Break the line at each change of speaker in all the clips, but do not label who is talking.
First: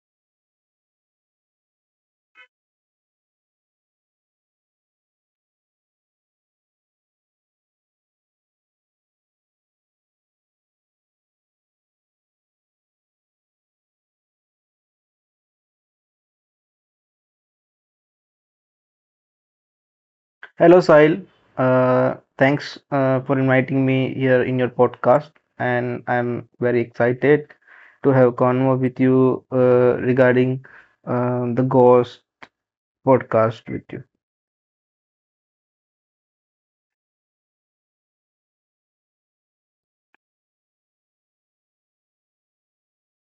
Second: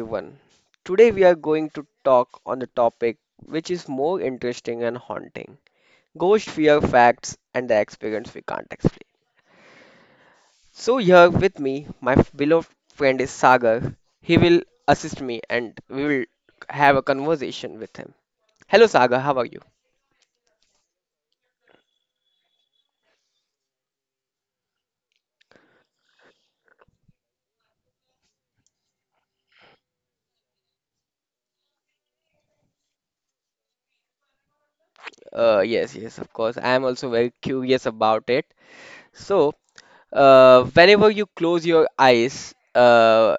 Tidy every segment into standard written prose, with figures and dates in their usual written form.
everyone. Today, we are going to talk on the topic which is more interesting and haunting ghost fear facts and the experience we can't explain. So, here with me, my beloved friend is Sagar. He will assist me and we will have a conversation with him. Hello, Sagar, how are you?
Hello, Sahil. Uh, Thanks for inviting me here in your podcast, and I'm very excited to have a convo with you regarding the Ghost podcast with you.
Yes, yes, of course. I am also very curious about it. So, whenever you close your eyes,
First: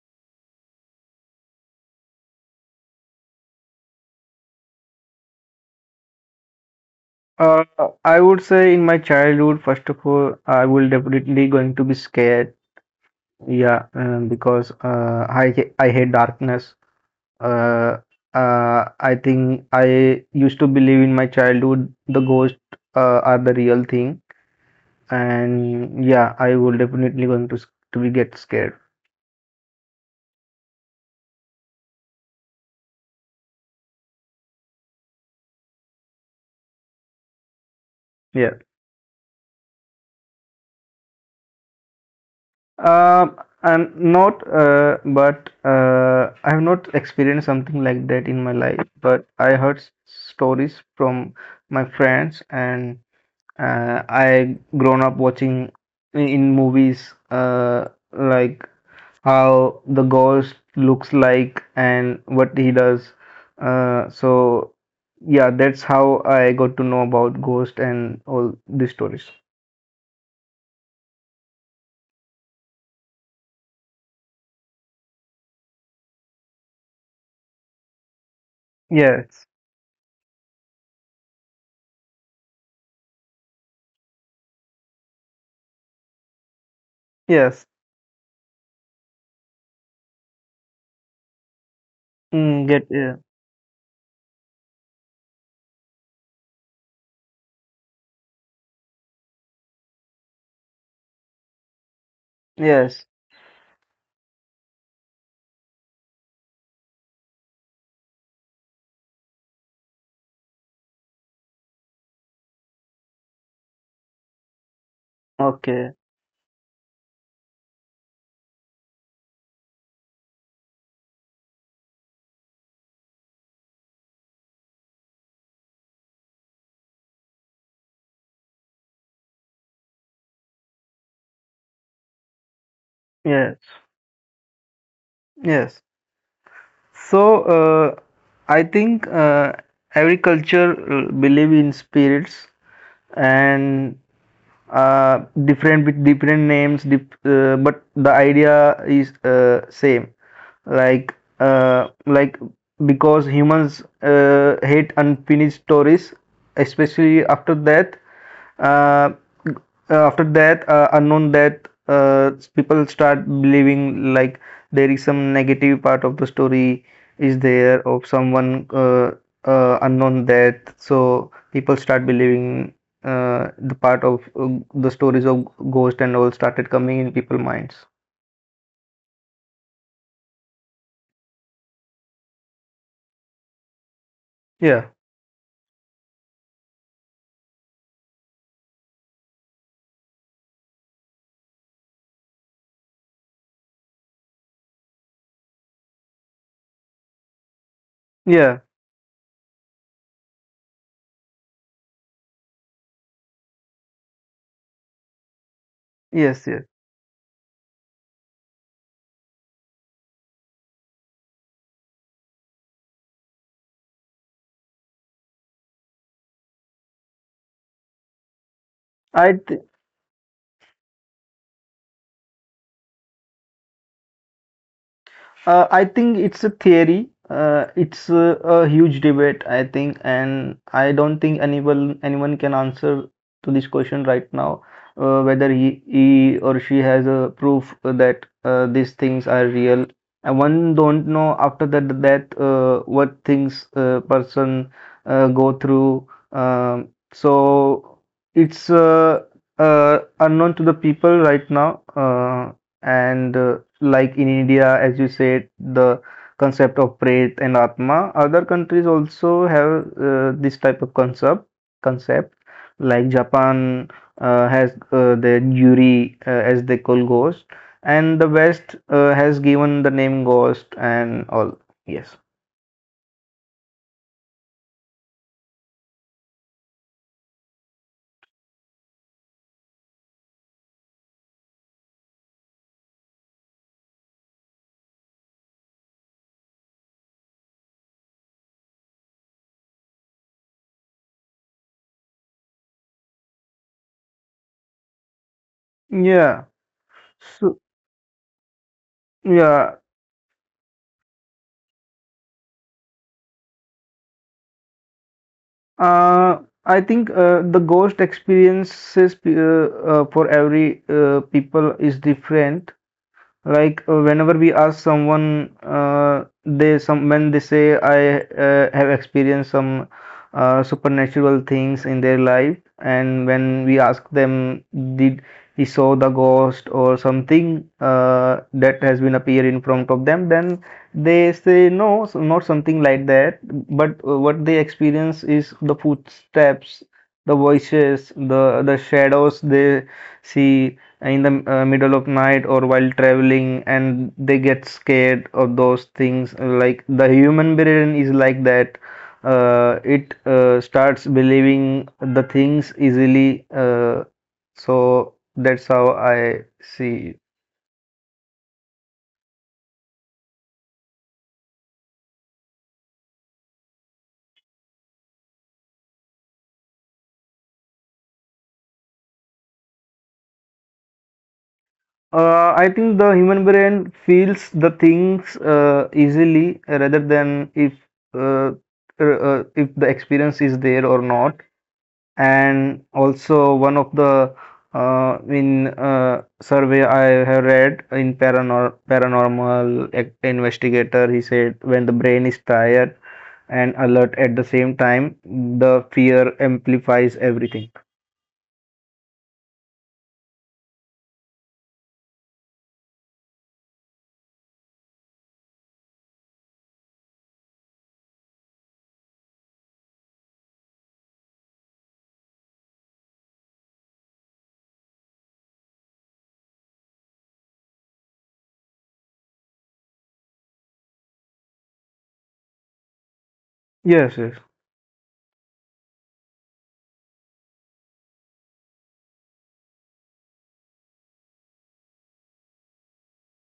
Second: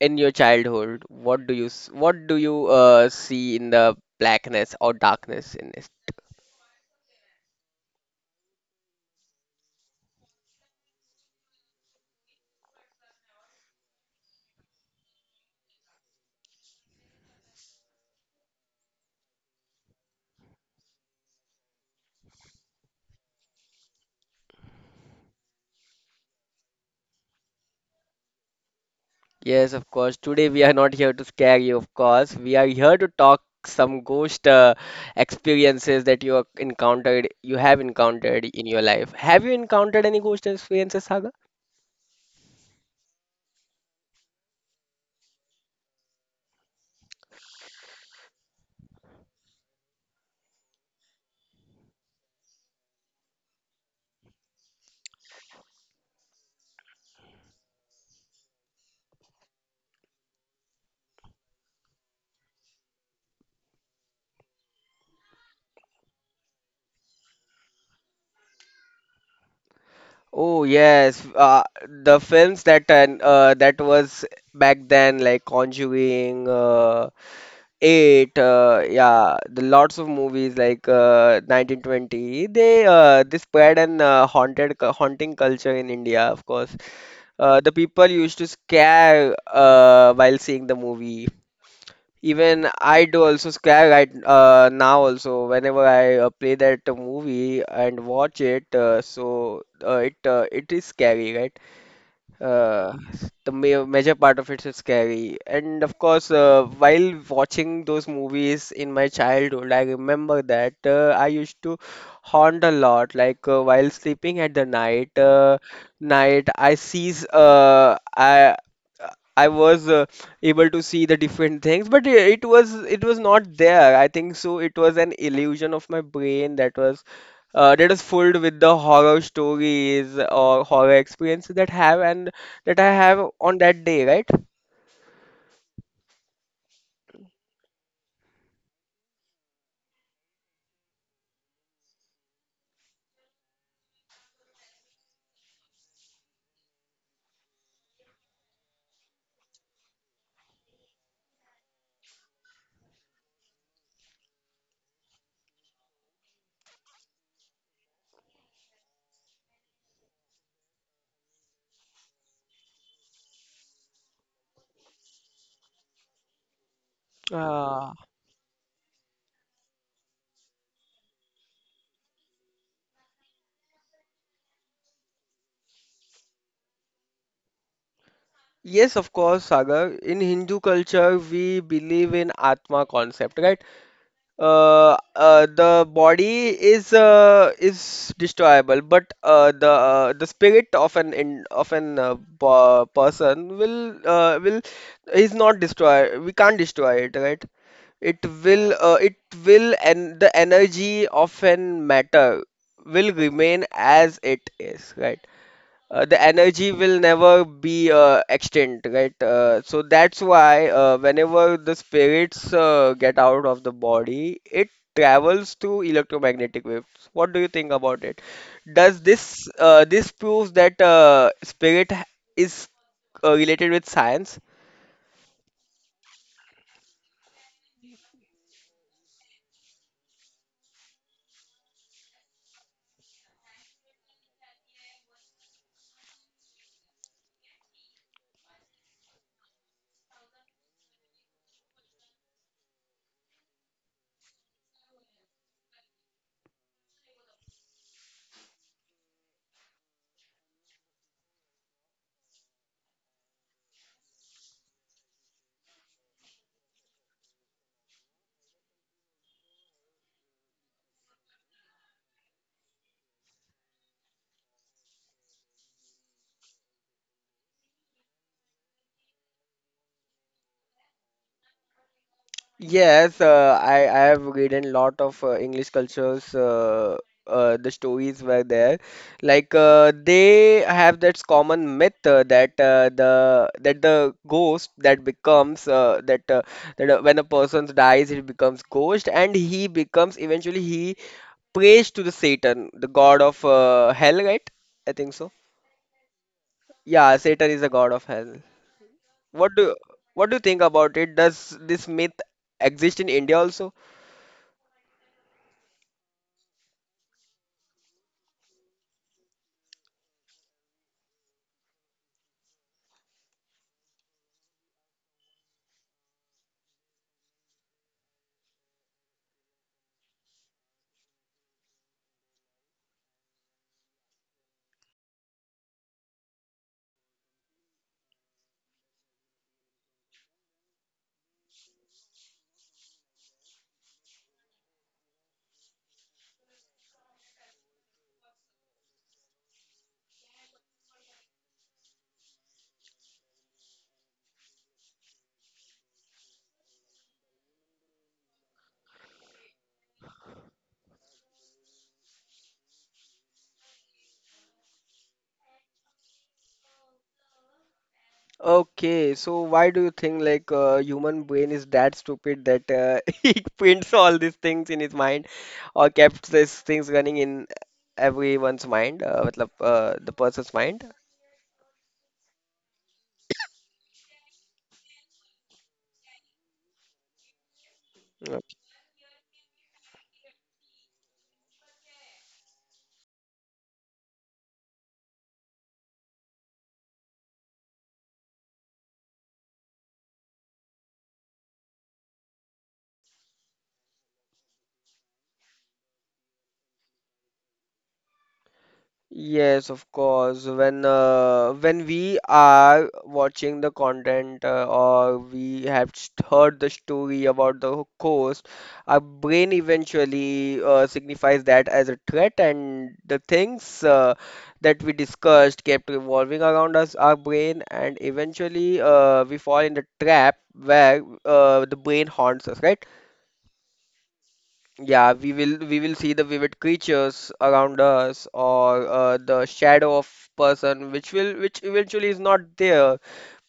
in your childhood, what do you see in the blackness or darkness in this?
Uh, I would say in my childhood, first of all, I will definitely going to be scared. Yeah, because I hate darkness. Uh, I think I used to believe in my childhood the ghosts are the real thing, and yeah, I will definitely going to to be get scared.
Yes, of course. Today we are not here to scare you, of course. We are here to talk some ghost experiences that you have encountered,
Yeah.
in your life. Have you encountered any ghost experiences, Saga?
Um, I'm not, but I have not experienced something like that in my life. But I heard stories from my friends, and I grown up watching in movies like how the ghost looks like and what he does. So yeah, that's how I got to know about ghost and all these stories.
Oh yes, the films that that was back then, like Conjuring, Eight, yeah,
Yes,
the lots of movies like 1920. They spread an haunted haunting culture in India, of course. Uh,
yes,
the people used to scare while seeing the movie.
mm,
Even
get
I
yeah,
do also scare right now also whenever I play that movie and watch it. So it is scary, right? uh,
yes,
the ma major part of it is scary. And of course, while watching those movies in my childhood, I remember that I used to haunt a lot. Like, while sleeping at the night, uh,
okay,
night I sees I. I was able to see the different things, but it was it was not there. I think so. It was an illusion of my brain that is filled with the horror stories or horror experiences that I have
yes,
on that day, right?
yes. So I think every culture believe in spirits, and different with different names dip, but the idea is same, like like because humans hate unfinished stories, especially after death, uh, after death, unknown death, uh, people start believing like there is some negative part of the story is there
Uh,
of someone, unknown death, so people start believing the part of the stories of ghost and all started coming in people's minds.
yes, of course, Sagar. In Hindu culture, we believe in Atma concept, right?
Yeah,
The body is destroyable, but the spirit of of an person will is not destroy. We can't destroy it, right? It
yeah,
will, uh, it will, and the energy of an matter will remain as it is, right? The
yes, yes.
energy will never be extinct, right? So that's why whenever the spirits get out of the body, it travels through electromagnetic waves. What do you think about it? Does
I
this proves that spirit is related with science?
I think it's a theory. It's a huge debate, I think, and I don't think anyone can answer to this question right now, whether he or she has a proof that these things are real. And one don't know after that what things person go through. So it's unknown to the people right now, and like in India, as you said, the concept of Pret and Atma. Other countries also have this type of concept. Concept like Japan has the Yuri, as they call ghost, and the West has given the name ghost and all. Yes.
Yes, I have read in lot of English cultures. The stories were there, like they have that common myth that the ghost that becomes that that when a person dies, he becomes ghost, and he becomes eventually he prays to the Satan, the god of hell, right? I think so.
Yeah.
Yeah, Satan
So
is the god of hell. What
yeah.
do what do you think about it? Does this myth exist in India also?
Uh, I think the ghost experiences for every people is different. Like whenever we ask someone, they some when they say I have experienced some supernatural things in their life, and when we ask them did he saw the ghost or something that has been appear in front of them, then they say no, so not something like that. But what they experience is the footsteps, the voices, the shadows they see in the middle of night or while traveling, and they get scared of those things. Like the human brain is like that, it starts believing the things easily, so that's how I see.
Okay, so why do you think like human brain is that stupid that he prints all these things in his mind or kept these things running in everyone's mind, मतलब, the person's mind?
I think the human brain feels the things easily rather than if, uh, if the experience is there or not. And also one of the in survey I have read in paranormal investigator, he said when the brain is tired and alert at the same time, the fear amplifies everything.
Yes, of course. When we are watching the content or we have heard the story about the course, our brain eventually signifies that as a threat, and the things that we discussed kept revolving around us, our brain, and eventually we fall in the trap where the brain haunts us, right?
Yes, yes,
Yeah, we will see the vivid creatures around us or the shadow of person which eventually is not there,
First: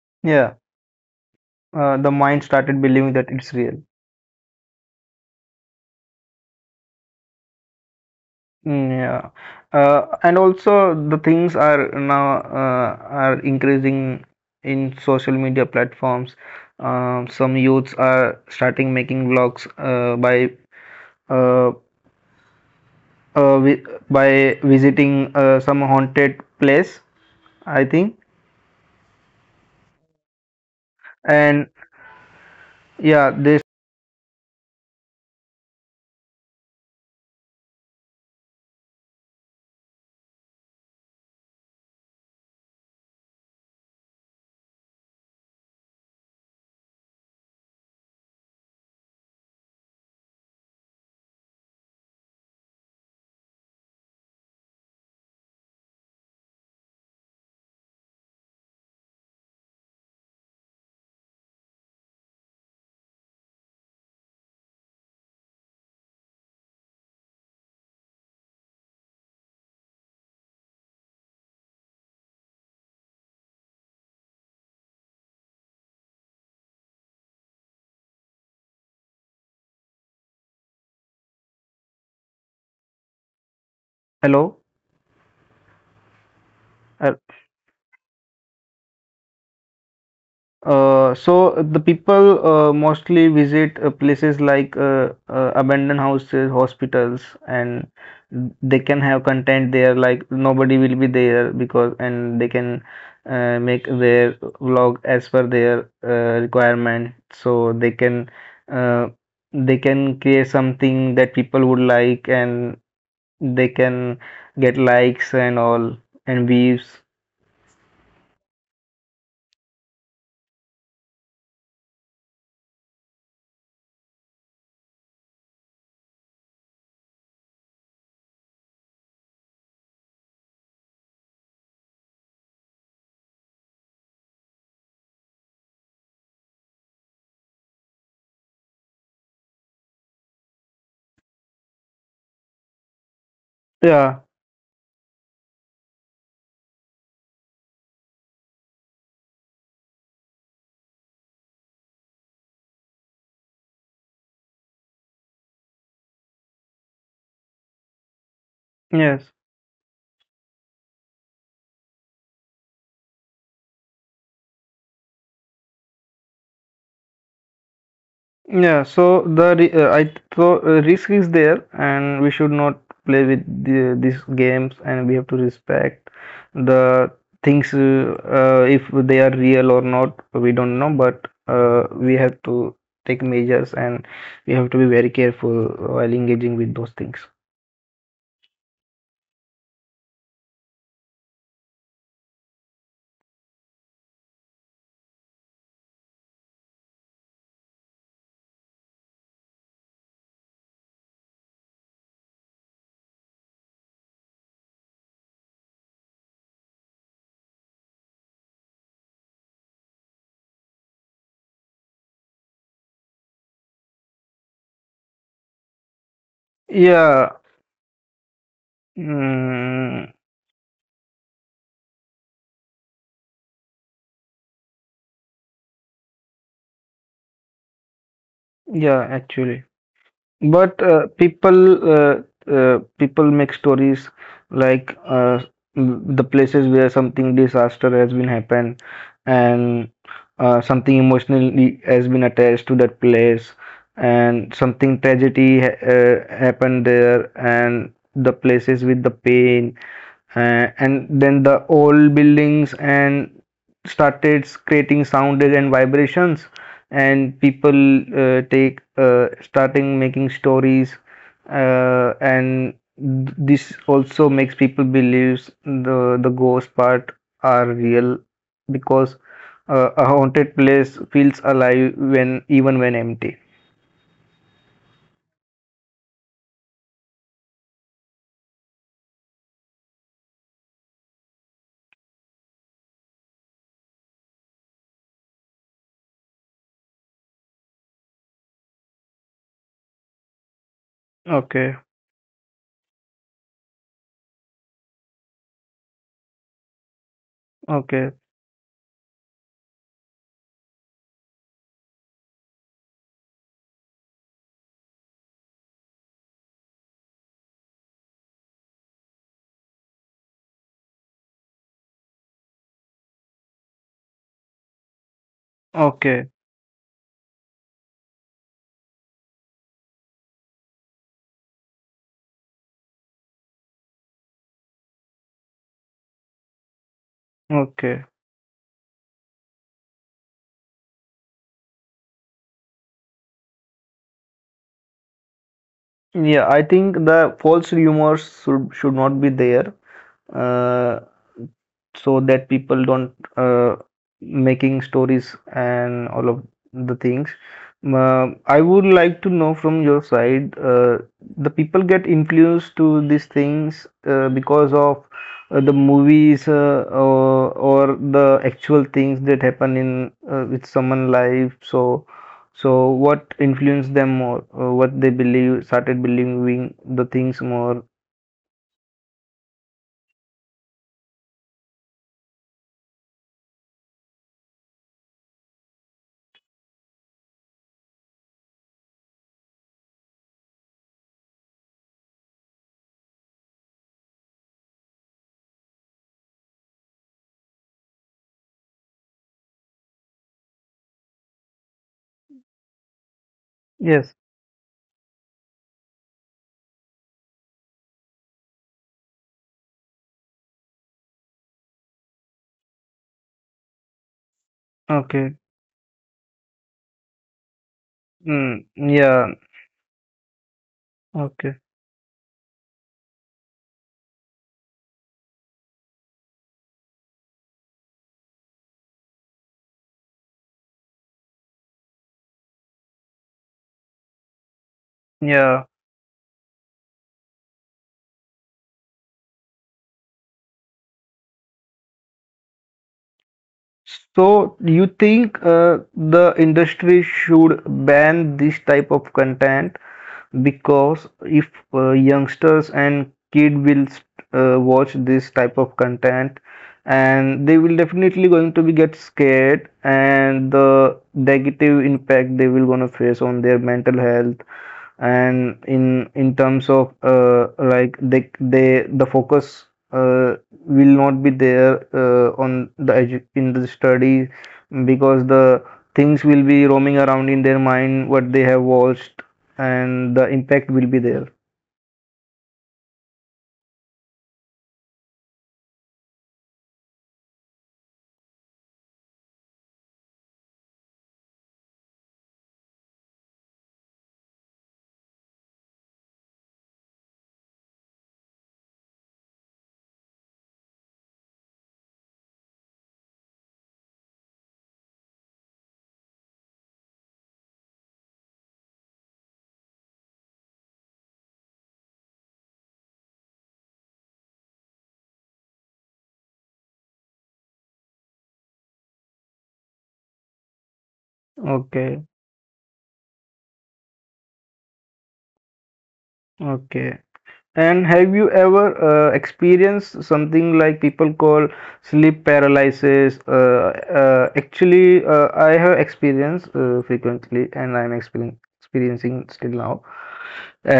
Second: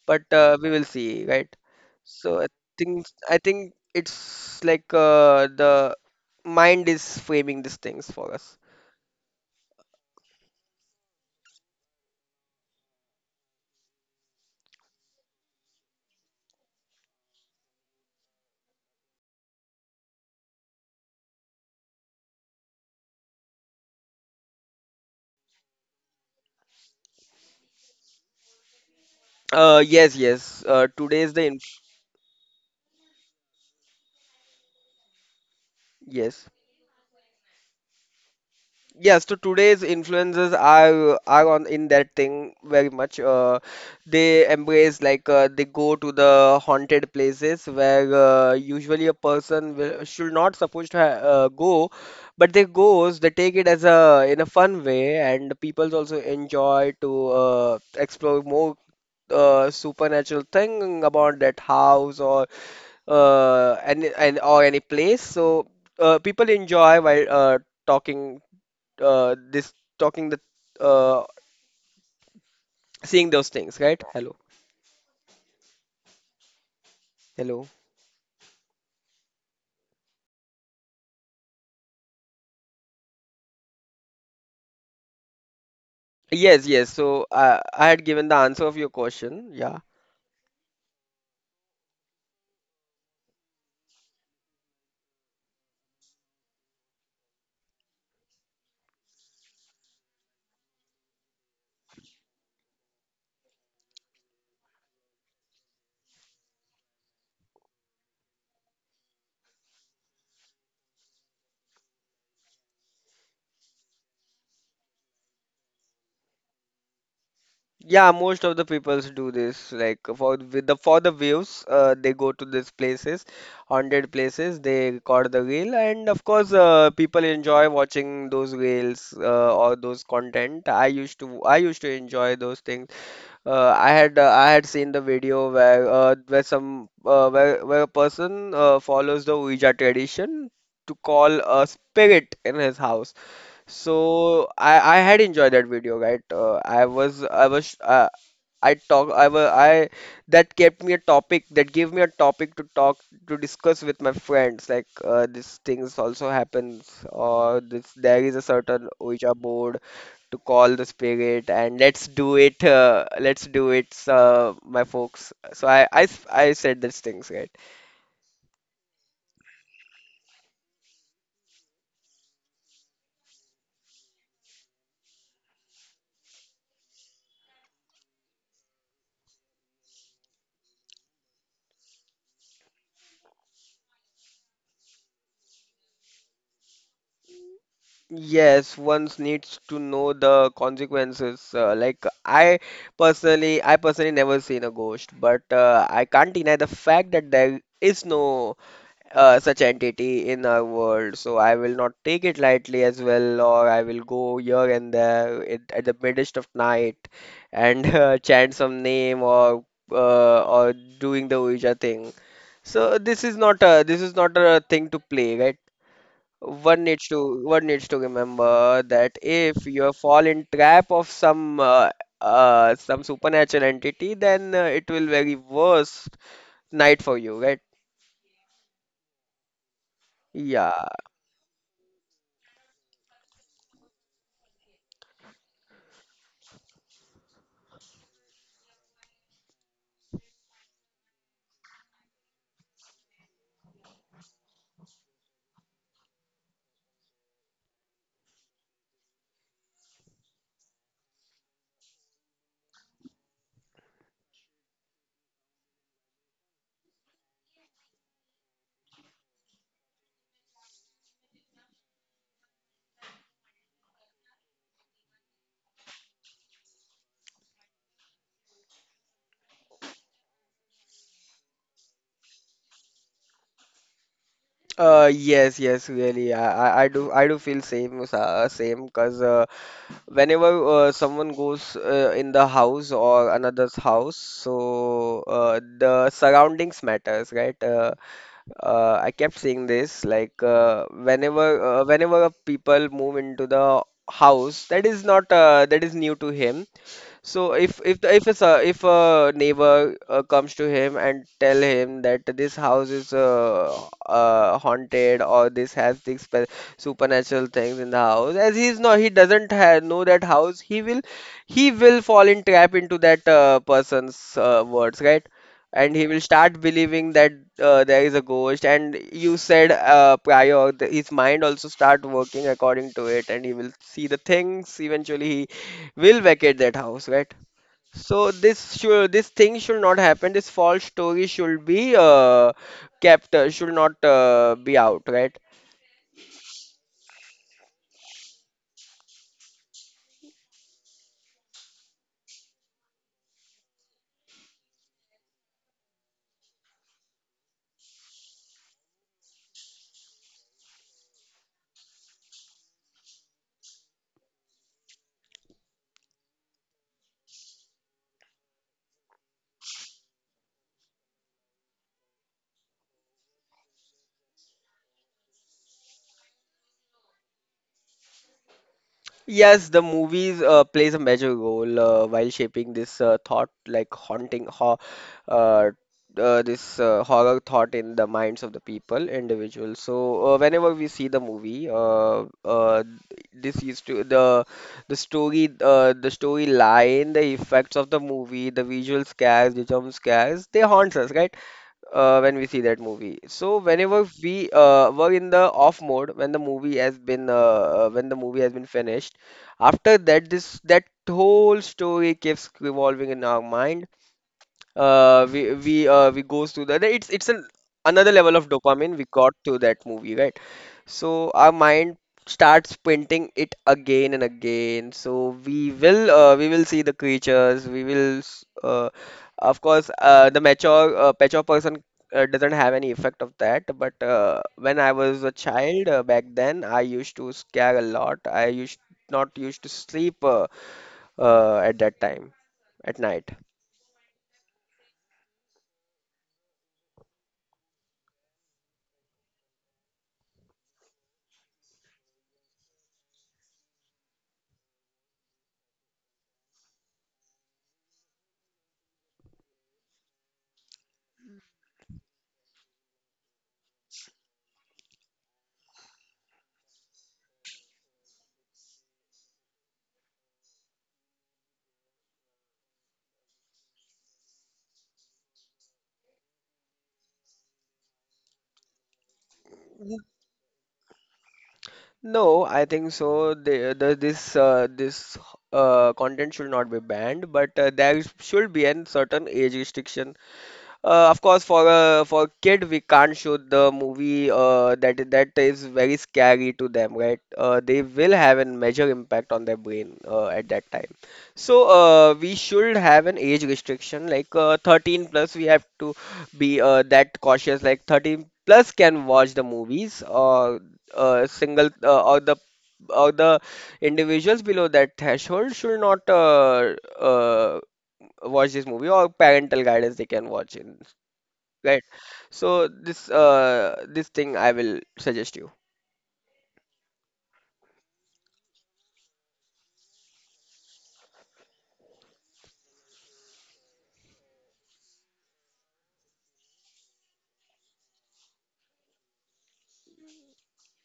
but
yeah.
we will see, right?
The
So
mind
I
started
think
believing that
I
it's
think
real.
it's like the mind is framing these things for us.
Mm, yeah, and also the things are now are increasing in social media platforms. Some youths are starting making vlogs uh, uh, vi by visiting some haunted place, I think.
Yes, yes. Today is the inf
And yeah, this
Yes. Yes, so today's influencers are on in that thing very much. They embrace like they go to the haunted places where usually a person should not supposed to ha go, but they goes. They take it as a in a fun way, and people also enjoy to explore more supernatural thing about that house or any and or any place. So people enjoy while talking this talking the uh, seeing those things, right? Hello, hello.
hello.
Yes, yes.
Uh,
So I had given the answer of your question. Yeah,
so the people mostly visit places like abandoned houses, hospitals, and they can have content there. Like nobody will be there because, and they can make their vlog as per their requirement. So uh, they can create something that people would like, and they can get likes and all and views.
yeah. Most of the peoples do this. Like for the views, they go to these places, haunted places. They record the reel, and of course, people enjoy watching those reels or those content. I used to enjoy those things. I had seen the video where some where a person follows the Ouija tradition to call a spirit in his house.
Yeah.
So I had enjoyed that video, right? I was I that kept me a topic that gave me a topic to talk to discuss with my friends. Like these things also happens or this there is a certain Ouija
Yes.
board to call the spirit and let's do it. Let's do it, my folks. So I said these things, right?
Yeah, so the ri- I so risk is there, and we should not play with these games, and we have to respect the things, if they are real or not. We don't know, but we have to take measures, and we have to be very careful while engaging with those things.
Yes, one needs to know the consequences. Like I personally never seen a ghost, but I can't deny the fact that there is no such entity in our world. So I will not take it lightly as well, or I will go here and there at the midst of night and chant some name or or doing the Ouija thing. So this is not a this is not a thing to play, right? One needs
Yeah,
to one needs to remember that if you
mm,
fall in trap of some supernatural entity, then it will very worst night for you, right?
yeah, actually.
Yeah.
But people make stories, like the places where something disaster has been happened, and something emotionally has been attached to that place, and something tragedy ha happened there, and the places with the pain, and then the old buildings and started creating sounds and vibrations, and people take, starting making stories, and this also makes people believes the the ghost part are real, because a haunted place feels alive when even when empty.
Yes, yes, really. I do feel same, same. Cause whenever someone goes in the house or another's house, so the surroundings matters, right? I kept saying this, like
Okay,
whenever a people move into the house, that is not, that is new to him. So if
okay,
the, if it's a s- if a neighbor comes to him and tell him that this house is haunted or this has these supernatural things in the house, as he's not he doesn't ha know that house, he will fall in trap into that person's words, right? And he will
okay,
start believing that there is a ghost. And you said prior, his mind also start working according to it, and he will see the things. Eventually, he will vacate that house, right?
okay,
So this thing should not happen. This false story should not be out, right?
yeah, I think the false rumors should not be there, uh, so that people don't, making stories and all of the things. Um, Uh, I would like to know from your side, the people get influenced to these things because of the movies or the actual things that happen in, with someone life. So what influenced them more? What they believe started believing the things more?
Yes, the movies plays a major role while shaping this thought, like haunting ho uh, this horror thought in the minds of the people, individuals. So whenever we see the movie, this used to the story, the storyline, the effects of the movie, the visual scares, the jump scares, they haunts us, right? When we see that movie. So whenever
Yes.
we were in the off mode, when the movie has been finished, after that whole story keeps evolving in our mind. Uh,
Okay.
we we uh, we goes to that it's an another level of
Mm,
dopamine we got
yeah,
to that movie, right? So our
okay,
mind starts painting it again and again. So we will see the creatures. Of course, the mature person doesn't have any effect of that. But when I was a
yeah.
child back then, I used to scare a lot. I used not used to sleep at that time at night.
So you think the industry should ban this type of content, because if youngsters and kid will watch this type of content, and they will definitely going to be get scared, and the negative impact they will gonna face on their mental health, and in terms of like they the focus will not be there on the edu in the study, because the things will be roaming around in their mind what they have watched, and the impact will be there.
No, I think so. The this this content should not be banned, but there should be a certain age restriction of course, for a kid, we can't show the movie that is very scary to them, right? They will have a major impact on their brain at that time. So we should have an age restriction, like 13 plus. We have to be that cautious. Like 13 plus can watch the movies, or single or the or the individuals below that threshold should not uh, watch this movie or parental guidance they can watch in. Right.
Okay,
So this thing I will suggest you.
okay. And have you ever experienced something like people call sleep paralysis? Actually, I have experienced frequently, and I'm experiencing still now.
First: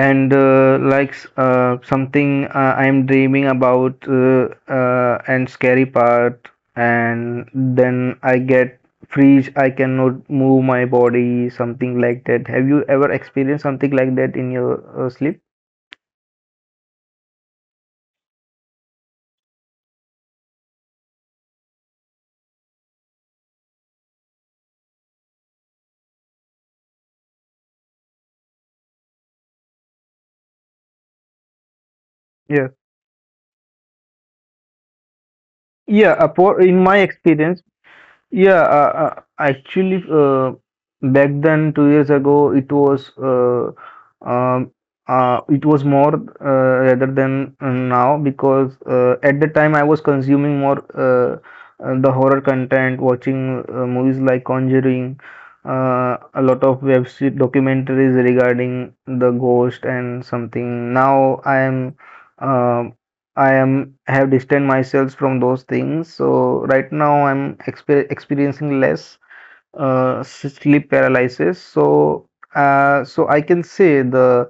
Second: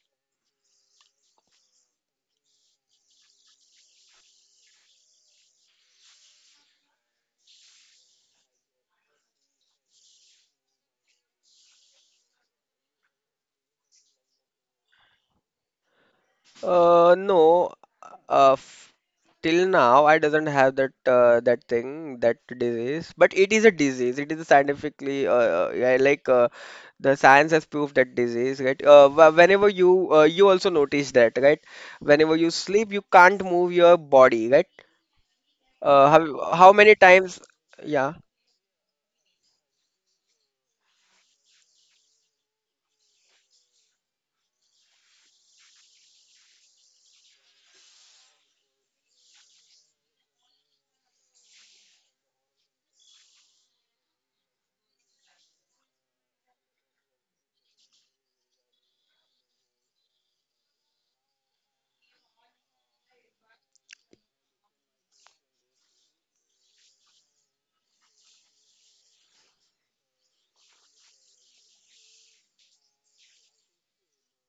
And like something I'm dreaming about, and scary part, and then I get freeze. I cannot move my body, something like that. Have you ever experienced something like that in your sleep?
No, f till now I doesn't have that that thing, that disease, but it is a disease. It is a scientifically yeah, like the science has proved that disease, right? Whenever you you also notice that, right? Whenever you sleep, you can't move your body, right? Uh,
Yeah,
how
for
how
in
many
my
times?
experience,
Yeah.
yeah, actually, back then 2 years ago, um, it was more, rather than now, because at the time I was consuming more the horror content, watching movies like Conjuring, a lot of documentaries regarding the ghost and something. Now uh, I am have distanced myself from those things. So right now I'm experiencing less sleep paralysis. So I can say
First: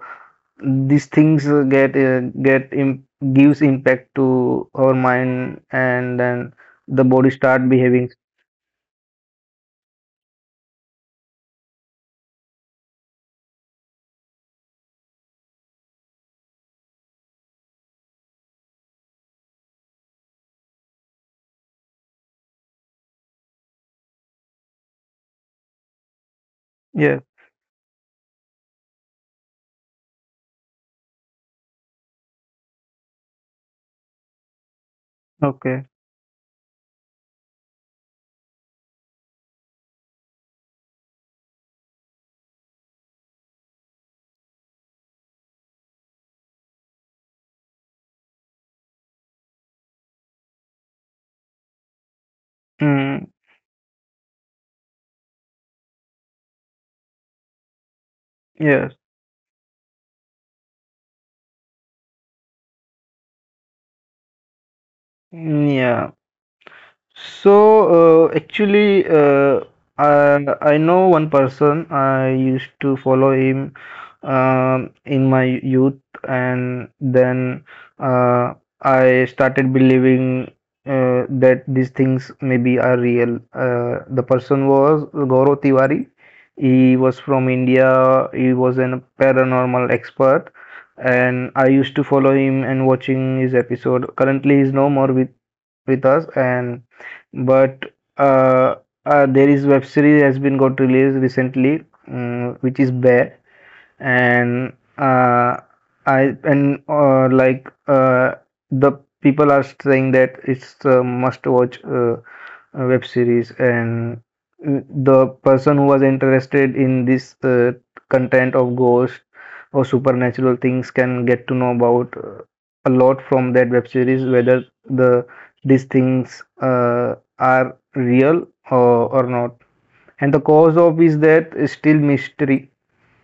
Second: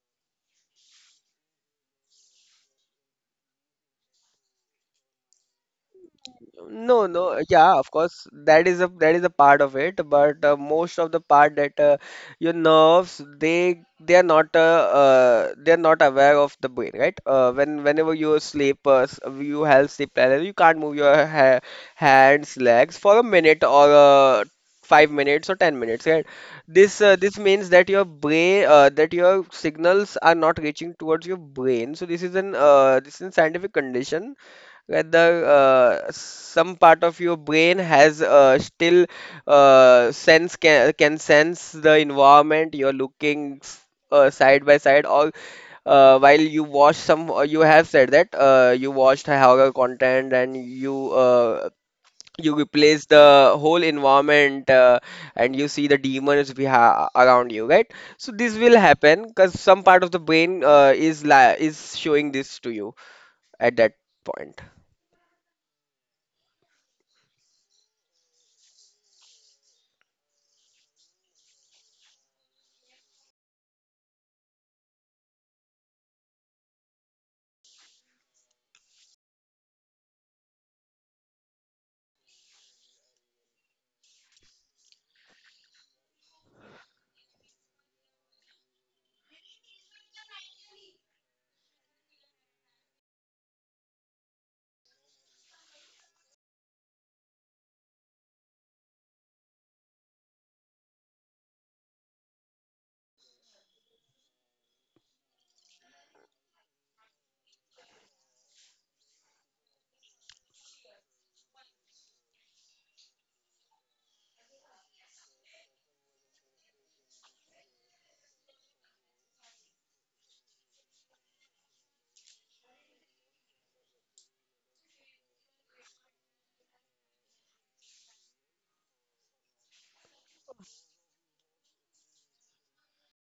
these things, get im gives impact to our mind, and then the
No,
body
no,
start
yeah, of
behaving.
course, that is a part of it, but most of the part that your nerves, they are not they are not aware of the brain, right? Whenever you sleep, you have sleep paralysis, you can't move your ha hands, legs for a minute or 5 minutes or 10 minutes, right? This uh,
Yeah.
this means that your brain, that your signals are not reaching towards your brain. So this is an this is a scientific condition, whether
Okay.
some part of your brain has still sense can sense the environment. You're side by side, or while you watch some you have said that you watched a horror content and you you replace
Mm,
the whole environment, and you see the demons beha around you, right? So this will
yes.
happen because some part of the brain is showing this to you at that point.
Mm, yeah. So, actually, I know one person. I used to follow him, in my youth, and then uh, I started believing that these things maybe are real. The person was Gaurav Tiwari. He was from India. He was a paranormal expert, and I used to follow him and watching his episode. Currently, he's no more with us, and but uh, there is web series has been got released recently, mm, which is Bear. And I and like the people are saying that it's a must-watch, web series, and mm, the person who was interested in this content of ghost or supernatural things can get to know about a lot from that web series, whether the these things are real, or not. And the cause of is that is still mystery,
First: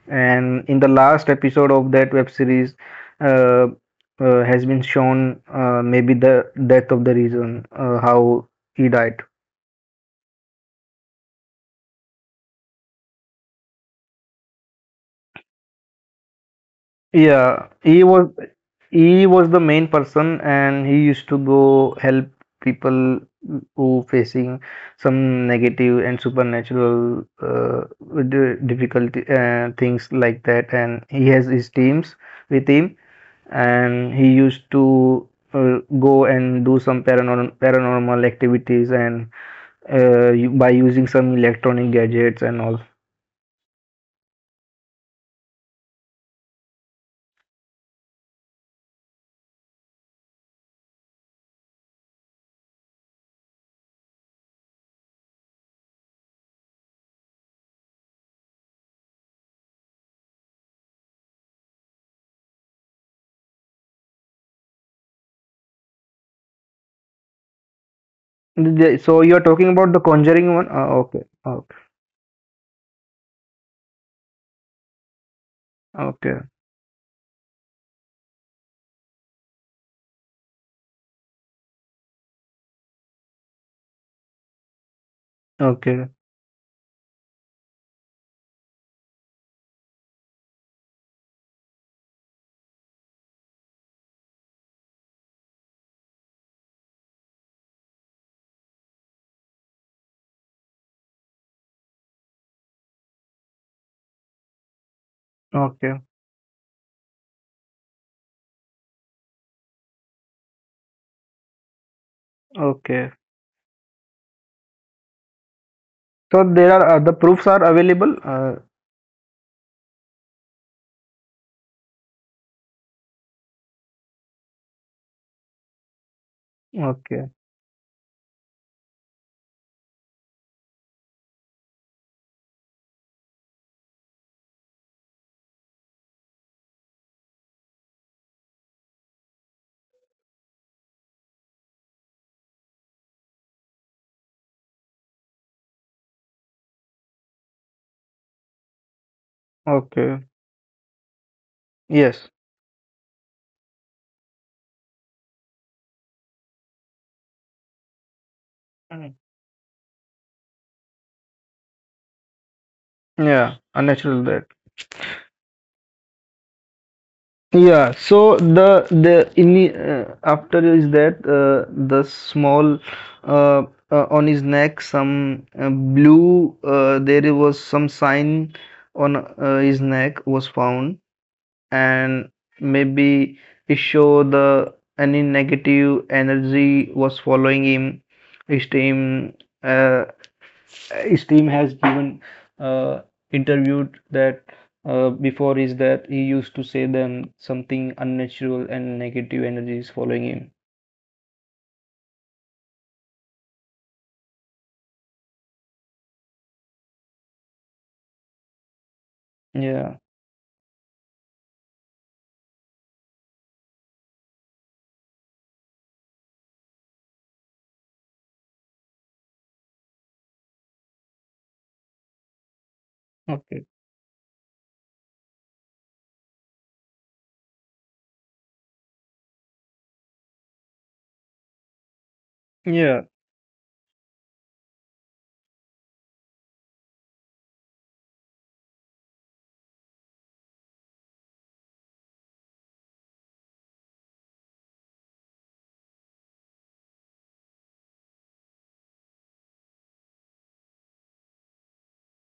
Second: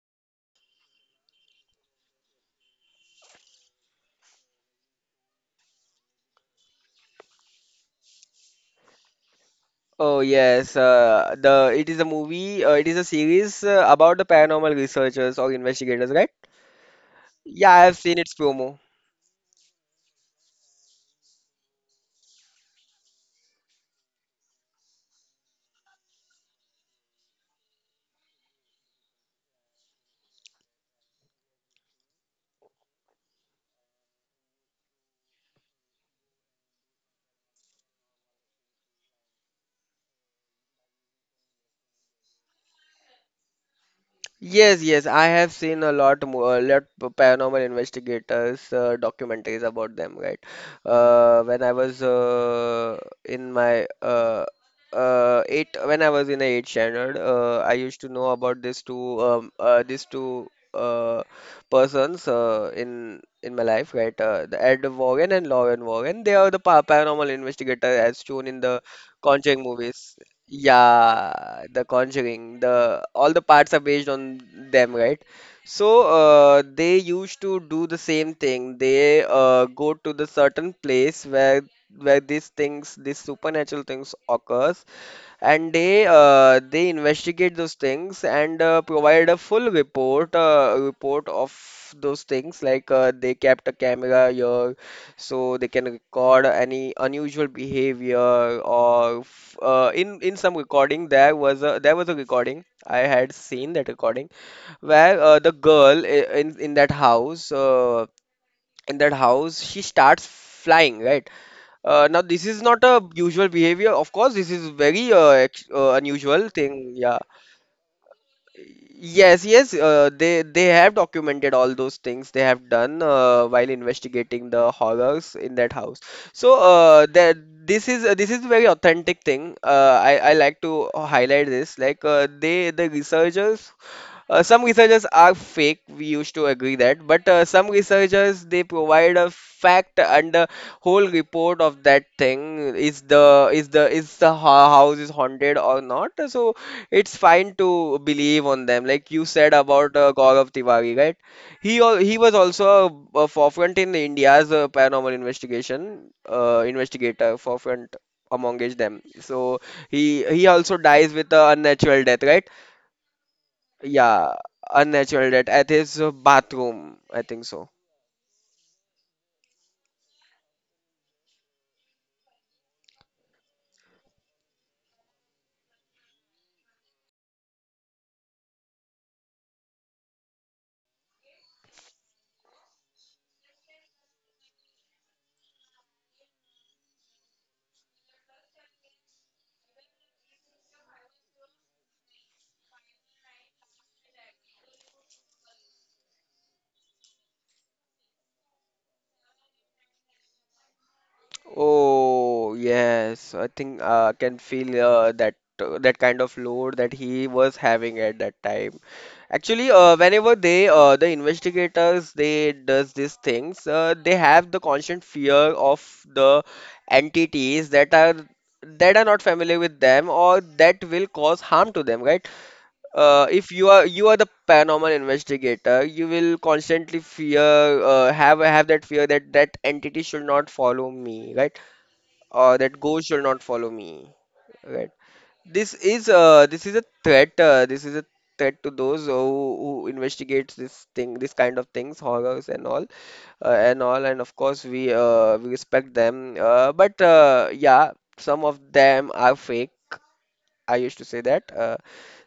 and in the last episode of that web series, uh, has been shown, maybe the death of the reason how he died.
Oh yes, the it is a movie. It is a series about the paranormal researchers or investigators, right?
Yeah,
Yeah, I have
he
seen
was
its promo.
he was the main person, and he used to go help people who facing some negative and supernatural, difficulty things like that, and he has his teams with him, and he used to go and do some paranormal activities, and by using some electronic gadgets and all.
Yes, yes, I have seen a lot more, paranormal investigators documentaries about them, right? When I was in my eight, when I was in a eight standard, I used to know about these two uh, persons in my life, right? The Ed Warren and Lauren Warren. They are the pa paranormal investigator as shown in the
So you're
Conjuring
talking about the
movies.
Conjuring one? Okay,
Yeah,
okay,
The Conjuring, the all the parts are based on them, right? So
okay,
they used to do the same thing. They Go to the certain place where these things, these supernatural things occurs, and
okay,
they investigate those things and provide a full report of those things, like they kept a camera here so they can record any unusual behavior, or in some recording, there was a recording I had seen, that recording where uh, the
okay,
girl i- in in that house, in that house she starts flying, right? Now this is not a
okay.
usual behavior. Of course, this is very
So
unusual
there
thing.
are, the
Yeah.
proofs are available.
Yes, yes. They have documented all those things they have done while investigating the horrors in that house. So
Okay,
that this is very authentic thing. I like to highlight this. Like the researchers, some researchers are fake, we used to agree that, but some researchers they provide a fact and a whole report of that thing, is the house is haunted or not. So it's fine to believe on them, like you said about
okay,
Gaurav Tiwari, right? He
yes,
was also a forefront in India's paranormal investigation investigator forefront amongst them.
mm,
So he also dies with a unnatural death, right?
yeah, unnatural
Yeah,
death.
unnatural death at his bathroom. I think so.
Yeah, so the in, after is that, the small uh, on his neck some, blue, there was some sign on his neck was found, and maybe it show the any negative energy was following him, his team uh, his team has given, uh, interviewed that, before is that he used to say them something unnatural and negative energies following him.
Oh, yes. I think can feel that kind of load that he was having at that time. Actually, uh,
Yeah.
whenever they uh, the investigators they does these things, they have the constant fear of the entities that are not familiar with them, or that will cause harm to them, right? uh, if
Okay.
you are you are the paranormal investigator, you will constantly fear have that fear, that that entity should not follow me, right? Or that
Yeah.
ghost should not follow me, right? This is a threat. This is a threat to those who investigates this thing, this kind of things, horrors and all, And of course, we respect them. But yeah, some of them are fake. I used to say that.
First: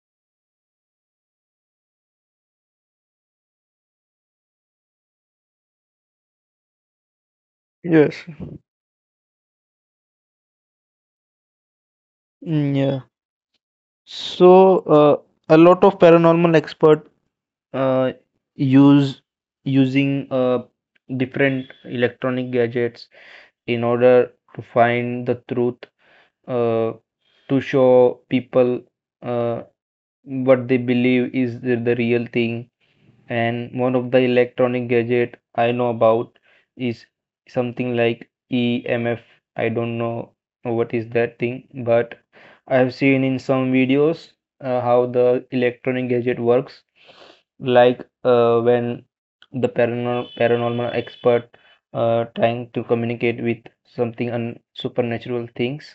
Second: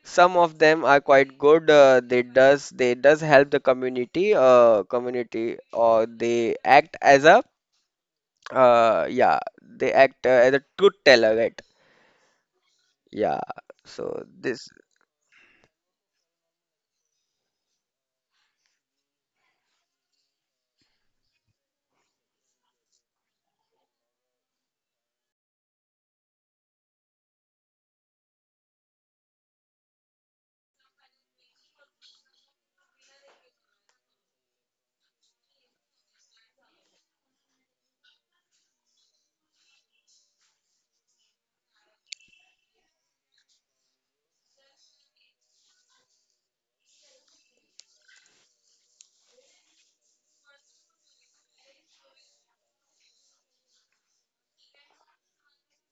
Some of them are quite good. They does help the community, or they act as a,
Yes.
yeah, they act as a truth teller, right?
Mm, yeah.
Yeah. So this.
So a lot of paranormal expert, uh, use Using different electronic gadgets in order to find the truth, uh, to show people uh, what they believe is the real thing, and one of the electronic gadget I know about is something like EMF. I don't know what is that thing, but I have seen in some videos how the electronic gadget works. Like when the paranormal expert trying to communicate with something on supernatural things,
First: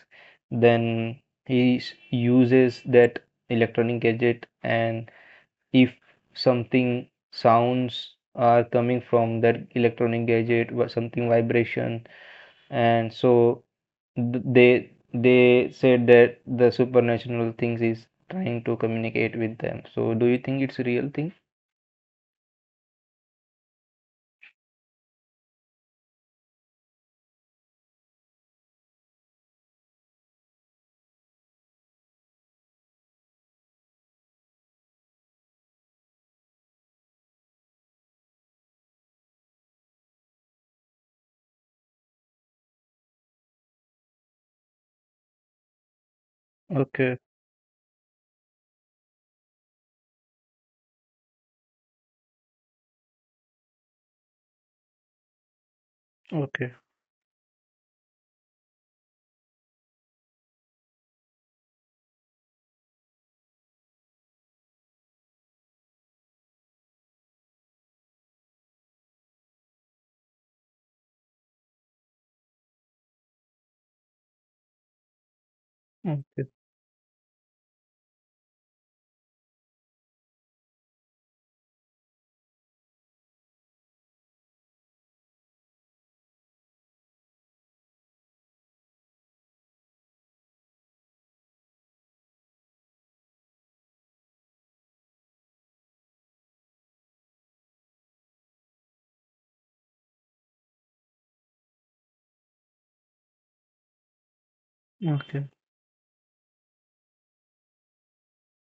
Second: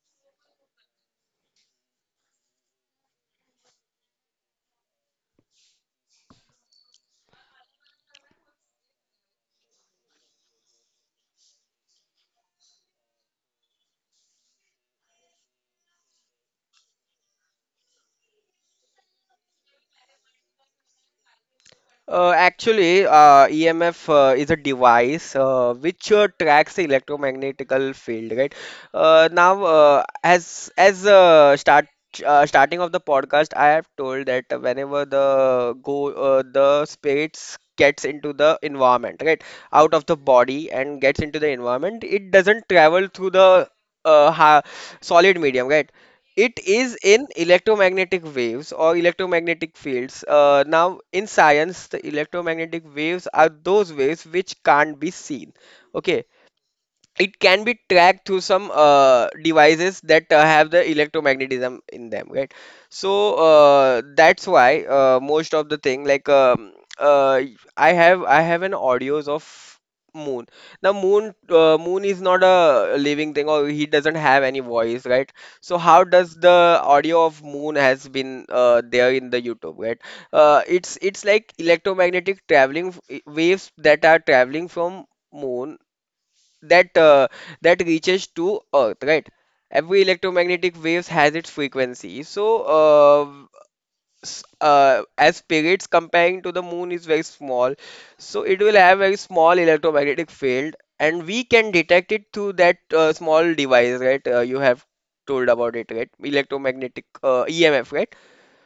then he uses that electronic gadget, and if something sounds are coming from that electronic gadget or something vibration, and so they said that the supernatural things is trying to communicate with them, so do you think it's a real thing?
Actually, EMF is a device which tracks the electromagnetical field, right? Now, as start Starting of the podcast, I have told that whenever the spirits gets into the environment, right, out of the body and gets into the environment, it doesn't travel through the ha solid medium, right? It is
Okay,
in electromagnetic waves or electromagnetic fields. Now, in science, the electromagnetic waves are those waves which can't be seen. Okay,
okay,
it can be tracked through some devices that have the electromagnetism in them, right? So that's why most of the thing, like uh, I have an audios of moon. Now moon is not a living thing, or he doesn't have any voice, right? So how does
okay,
the audio of moon has been there in the YouTube, right? It's like electromagnetic waves that are traveling from moon, that reaches to Earth, right? Every electromagnetic waves has its frequency. So, as periods comparing to the moon is very small, so it will have very small electromagnetic field, and we can detect it through that small device, right? You have
okay,
told about it, right? Electromagnetic EMF, right?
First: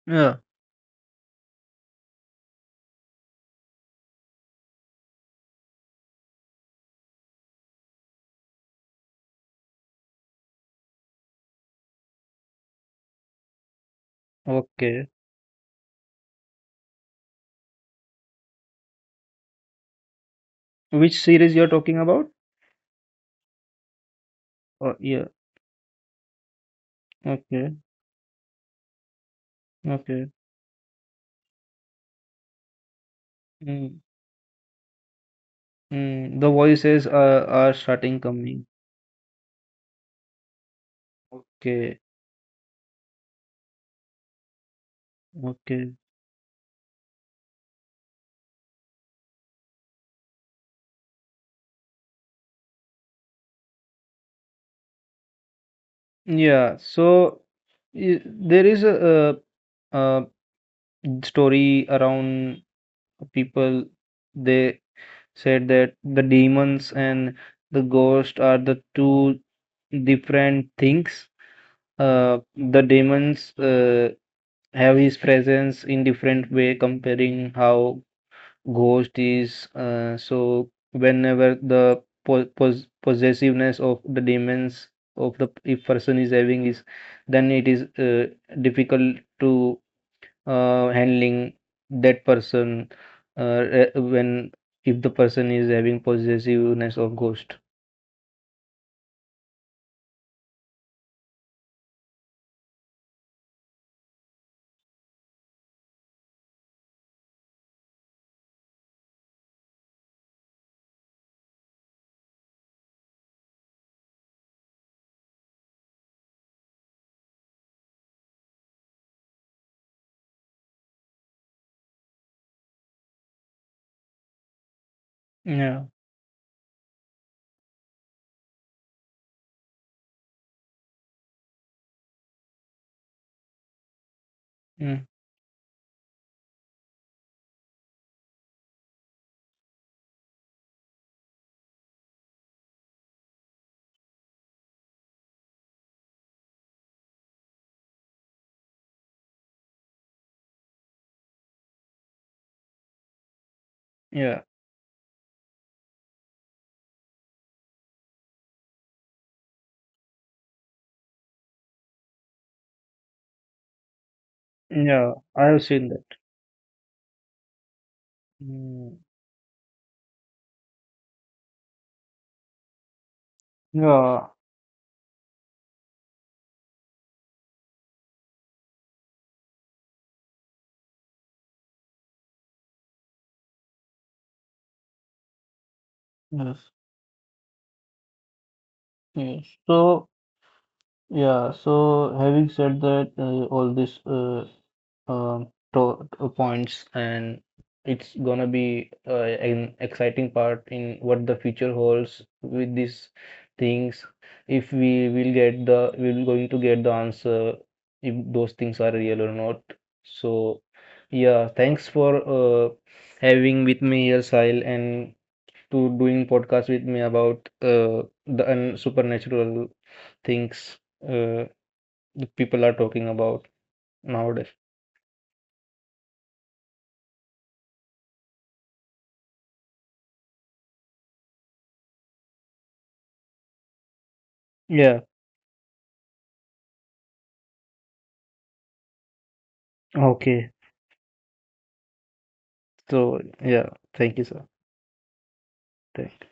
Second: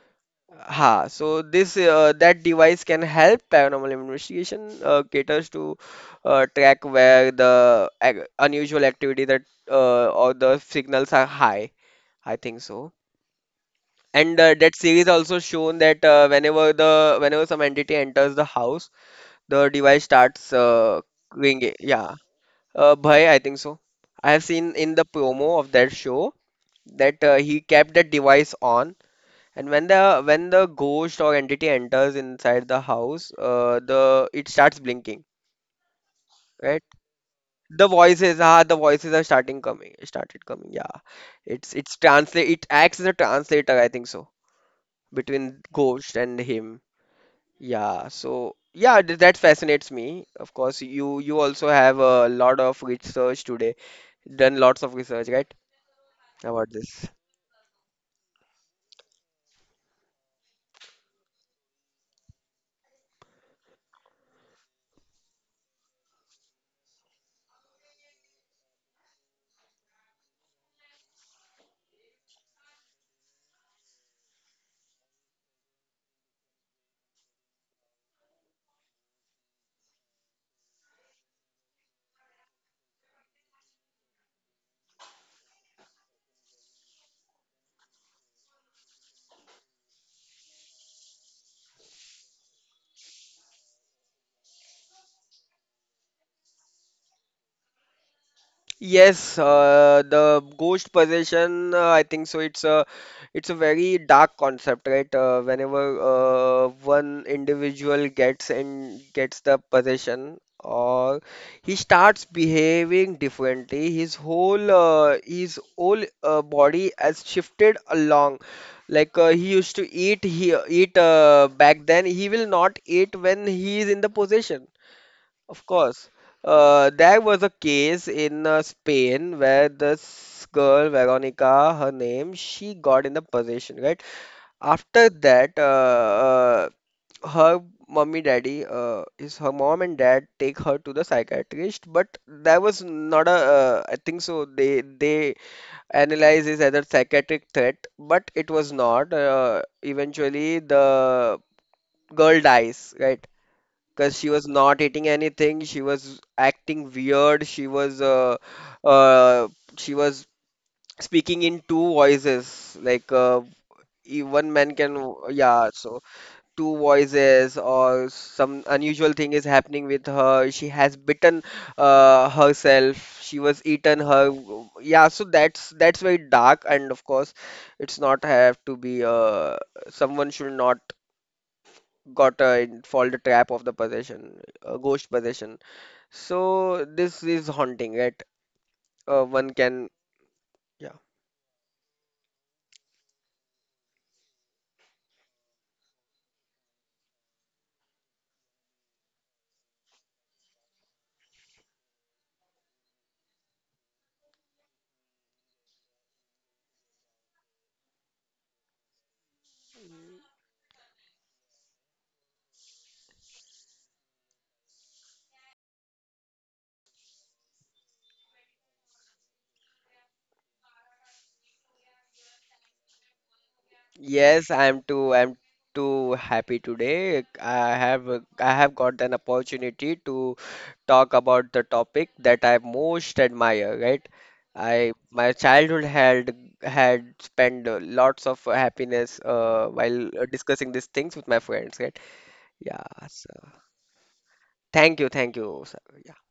yeah,
Ha, so this that device can help paranormal investigation caters to track where the unusual activity, that or the signals are high. I think so. And that
okay.
series also shown that whenever some entity enters the house, the device starts
Which series you're
ringing.
talking
Yeah,
about?
Bhai, I think so. I have seen in
Oh
the
yeah,
promo of that show that he
okay,
kept that device on, and when the
okay,
when the ghost or entity enters inside the house,
mm.
the it starts blinking,
Mm, the
right?
voices are starting coming.
The voices are started coming. Yeah,
Okay,
it's translate. It acts as a translator, I think so, between
okay.
ghost and him. Yeah, so yeah, that fascinates me. Of course, you also have a lot of done lots of research, right, about
Yeah,
this.
so there is a story around people. They said that the demons and the ghost are the two different things. The demons have his presence in different way, comparing how ghost is. So whenever the possessiveness of the demons of the if person is having is, then it is difficult to, handling that person, when if the person is having possessiveness of ghost.
Yes, the ghost possession, I think so. It's a very dark concept, right? Whenever one individual gets and gets the possession, or he starts behaving differently, his whole body has shifted along. Like he used to eat, he eat back then. He will not eat when he is in the possession. Of
Yeah,
course. There was a case in Spain, where this girl, Veronica, her name, she got in the possession, right?
mm.
After that, her mommy, daddy, is her mom and dad take her to the psychiatrist, but there was not a, I think so, they analyze is as a psychiatric threat, but it was not. Eventually, the girl dies, right? Because she
Yeah,
was not eating anything. She was acting weird. Uh, she was speaking in two voices. Like one man
yeah,
can,
I have
yeah.
seen
So
that.
two voices or some
Mm.
unusual thing is happening with her. She has bitten herself. She was eaten her.
Yeah.
Yeah. So that's very dark. And of course, it's not have to be. Someone should not got fall the trap of the possession, ghost possession.
Yes,
So this is haunting, right?
yes.
One can,
So.
yeah.
Yeah, so having said that, all these to points, and it's gonna be an exciting part in what the future holds with these things. If we will get we're going to get the answer if those things are real or not. So, yeah, thanks for having with me here, Sahil, and to doing podcast with me about the un supernatural things. Uh, that people are talking about nowadays.
Yes, I am too. I am too happy today. I have got an opportunity to talk about the topic that I most admire, right? I
Yeah.
My childhood had spent lots of happiness while
Okay.
discussing these things with my friends, right? Yeah.
So
So
yeah. Thank you, sir.
thank you, thank you. Sir. Yeah.
Thank